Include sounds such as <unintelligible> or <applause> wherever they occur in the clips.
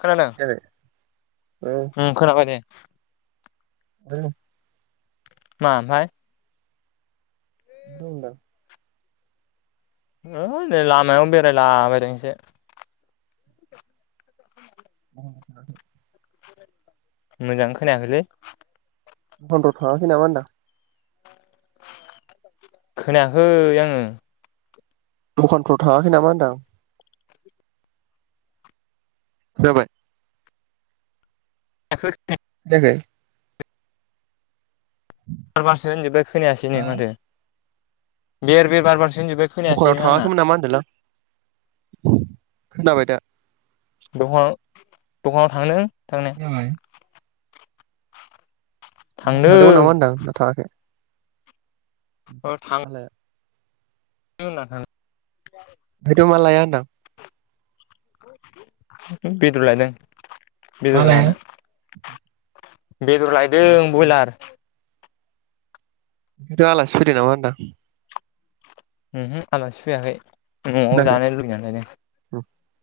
खोनादों जाबाय उम खोनाबाय दे <unintelligible> मा ओमफ्राय <unintelligible> हो नै लामायाव बेरायला बायदों एसे <unintelligible> मोजां खोनायाखैलै <unintelligible> थांखै नामा होन्दों आं खोनायाखै आङो। दखानफ्राव थाङाखै नामा होनदां। जाबाय। <unintelligible> <unintelligible> बारबारसो होनजोब्बाय खोनायासै नो माथो। <unintelligible> दुखानाव खोनायासैनो आंना थाङाखैमोन नामा होनदों लां खोनाबाय दा। दखान दखानाव थांनो। जाबाय। थांदों थांदोंमोन नामा होनदां ना थाङाखै। औ थां <unintelligible> <unintelligible> ओंखायथ' मा लायया होनदां। बेदर लायदों। मा बेदर लाया जानो। बेदर लायदों आलासि फैदों बयलार। <unintelligible> आलासि फैदों नामा होनदां। ओमहो आलासि फैयाखै। न'आव खोनायाखै जानो लुबैनानै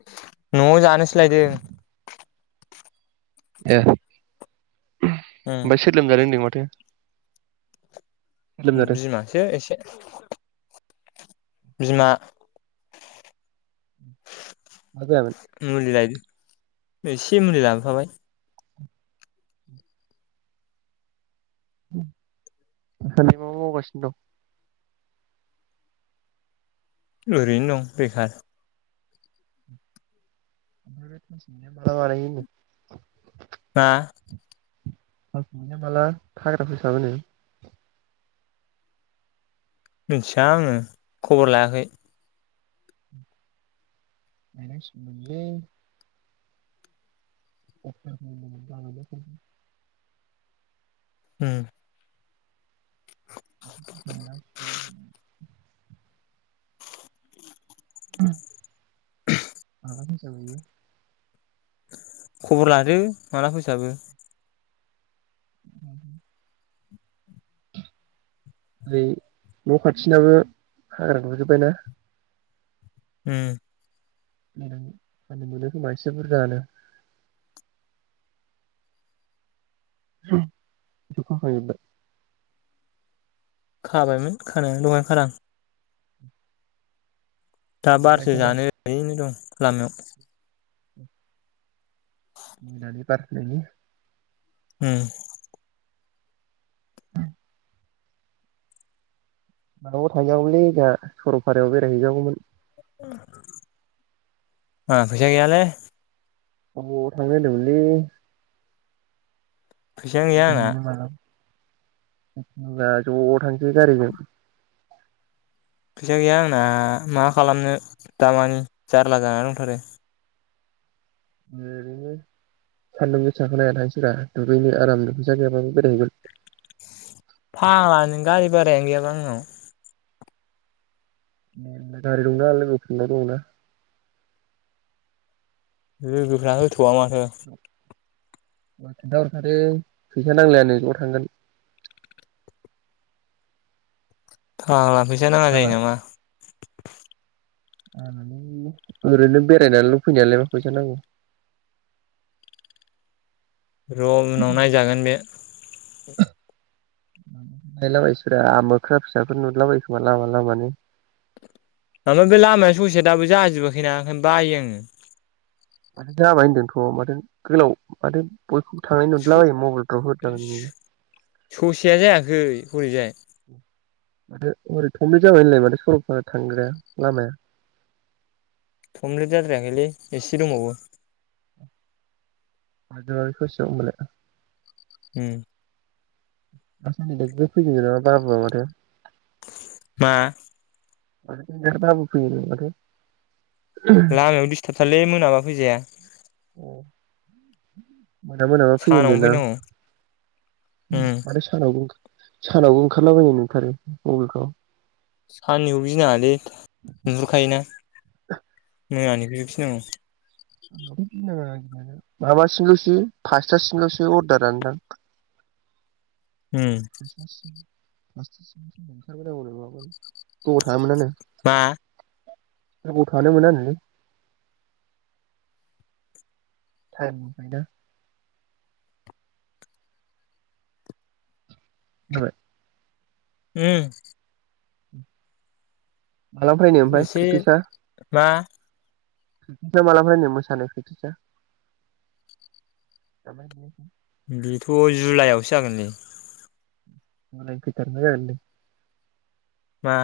<unintelligible> न'आव जानोसो लायदों। ओ उम ओमफाय सोर लोमजादों होनदों माथो। सोर लोमजादों बिमासो एसे। बिमा। मा जायामोन मुलि लाय एसे मुलि लाबोफाबाय। <unintelligible> ओरैनो दं बेखार। <unintelligible> मा? <unintelligible> मिथिया आङो खबर लायाखै। गायनां सिगौमोनलै। <unintelligible> <unintelligible> <unintelligible> <unintelligible> खबर लादो माला फोसाबो <inaudible> ऐ न' खाथिनाबो हाग्रा गुरजोबबाय ना? उम। उम फाननो मोनो खोमा एसे बुरजायानो <unintelligible> खाबायमोन खानाया दहाय खादां दा बारसो नुनायखौनो जानो ओरैनो दं लामायाव <inaudible> <unintelligible> उम। माबायाव थांजागौलै जोंहा सरलपारायाव बेरायहैजागौमोन आहा फैसा गैयालै आबौ थांनो होनदोंमोनलै फैसायानो गैया आंना <unintelligible> ब्ला ज' थांसै गारिजों फैसा गैया आंना मा खालामनो दामानि जारला जाना दंथारो ओरैनो सान्दुं गोसाखौ नायना थांसैब्रा दुगैनो आराम फैसा गैयाबाबो बेरायहैगोन फाग्लानो गारि बारायानो गैयाबा आंनाव गारि दंना लोगोफोरनाव दंंना लोगोफ्रा होथ'वा माथो आं खोन्था हरखादों फैसा नांलायानो ज' थांगोन फाग्ला फै सा नाङा जायो नामा ओरैनो बेरायनानै ल फैनायालाय मा फैसा नांगौ र' उनाव नायजागोन बे <unintelligible> नायलाबायसैब्रा मोख्रा फिसाफोर नुदलाबायोखोमा लामा लामानो ओमफाय बे लामाया ससेया दाबो जाजोबाखैना ओंखायनो बायो आङो माथो जाबाय होन्दोंथ' माथो गोलाव माथो बयखौबो थांनाय नुदलाबायो मबाइलफ्राव होदलाबायो नुयो। स-स-ससेया जायाखै हरैजाय माथो ओरै थमब्ले जाबाय होनलाय माथो सरलपारा थांग्राया लामाया थमलेट जाद्रायाखैलै एसे दंबावो <unintelligible> ओम। <unintelligible> बाबुवा माथो मा? <unintelligible> बाबु फोयोनो माथो? लामायाव डिस्टार्ब थारलै मोनाबा फैजाया औ। मोना मोनाबा सानावनो फैयोदोंना फैनांगौ उम माथो सानावबो ओंख सानावबो ओंखारलाबायो मोनथारो मबाइलथ <unintelligible> साननिखौ गिनाङालै नुहुरखायोना मोनानिखौसो <unintelligible> गिनांगौ माबासिमल'सो फासथासिमल'सो अर्दारानोदां उम फासथा सिम ओंखारबांगौ नङामोन गोबाव थानोमोनानो <unintelligible> मा गोबाव थानो मोनानो लै टाइम गैया जाबाय उम माला फैनो ओमफ्राय एसे प्रेकटिसा मा ओमफ्राय माला फैनो मोसानाय प्रेटिसा बेथ' जुलाइआवसो जागोन नो होमबालाय खैटानिफ्राय जागोननो <unintelligible> मा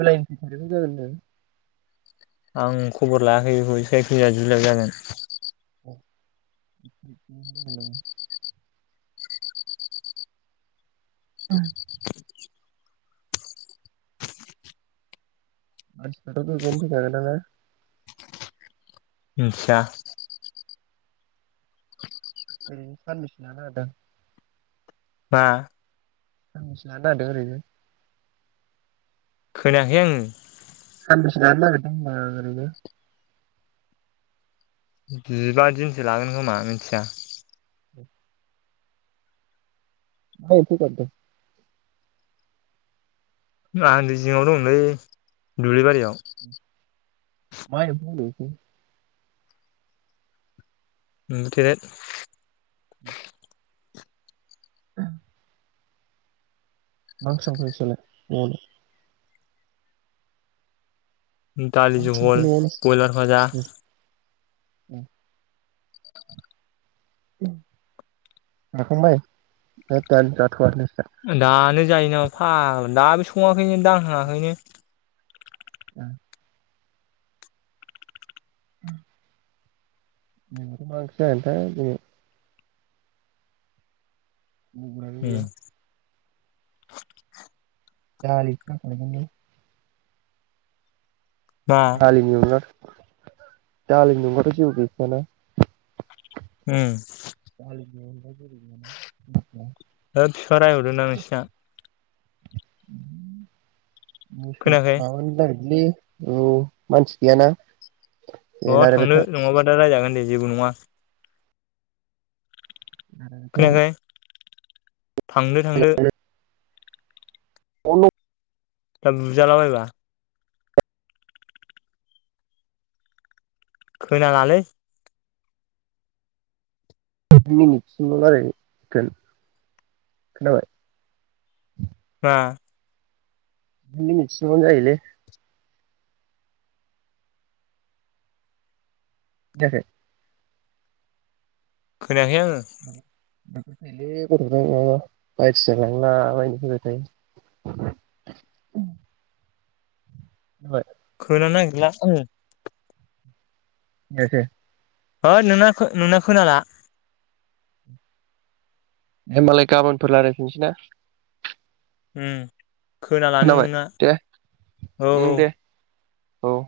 बेलायनिफ्राय खैटानि <unintelligible> जागोन <unintelligible> गिरदों <unintelligible> आं खबर लायाखै बेखौ जाय जायखि जुलाइआव जागोन <unintelligible> <inaudible> मानसिफ्राथ गोगोम होखागोन दां ना मोनथिया ओरैनो सानबेसेनो <unintelligible> होदों मा सानबेसे लानो नागिरदों ओरैनो खोनाखै आङो सानबोसे लानो नागिरदों होनदां ओरैनो जिबा दिनसो लागोन खोमा मिथिया <unintelligible> मा एथ' गाबदों आं दै जिङाव दंलै दुब्लिबारियाव मा एम्फौ होनो बेखौ एम्बु थेरेद <inaudible> <inaudible> मा ओंख्रि संखो नोंसारलाय न'वाव ना दालि मा ओंख्रि संखो जहल न'आवलाय बयलार भाजा <inaudible> जाखांबाय <unintelligible> दानो जाथ'आनो दानो जायो नामा फाग्ला दाबो सङाखैनो दांहाङाखैनो उम <inaudible> जोंनाथ मा ओंख्रि जागोन थाय दिनै <unintelligible> उम गैया <unintelligible> <unintelligible> मा हालिजो उलार। दालिजों बाथ' जेबो गैखाया ना। उम। दालि जल <unintelligible> हो बिफा रायहरदों ना नोंसिना। मोसौ खोनायाखै माबानो नागिरदोंलै औ मानसि गैयाना। ए न'वाव रायलायबाय थांनो था नङाबा दा रायजागोन। है जेबो नङा। ए। थांदो-थांदो। अन। दा बुजाला बायबा। खोनालालै। मिनिटसिम रायलायगोन खो-खोनाबाय। हा द मिनिटसोबानो जायोलै खोनायाखै। खोनायाखै आङो। लै गथ'फोरा माबा बायदिसिना लांला बायनो फैबाय थायो। <unintelligible> खोनानो नागिरला आङो। ए हे। होद नोंना खो-नोंना खोनाला हेबालाय गाबोनफोर रायलायफिनसैना। उम खोनालानो खोनाबाय नोंना दे औ-औ। उम दे औ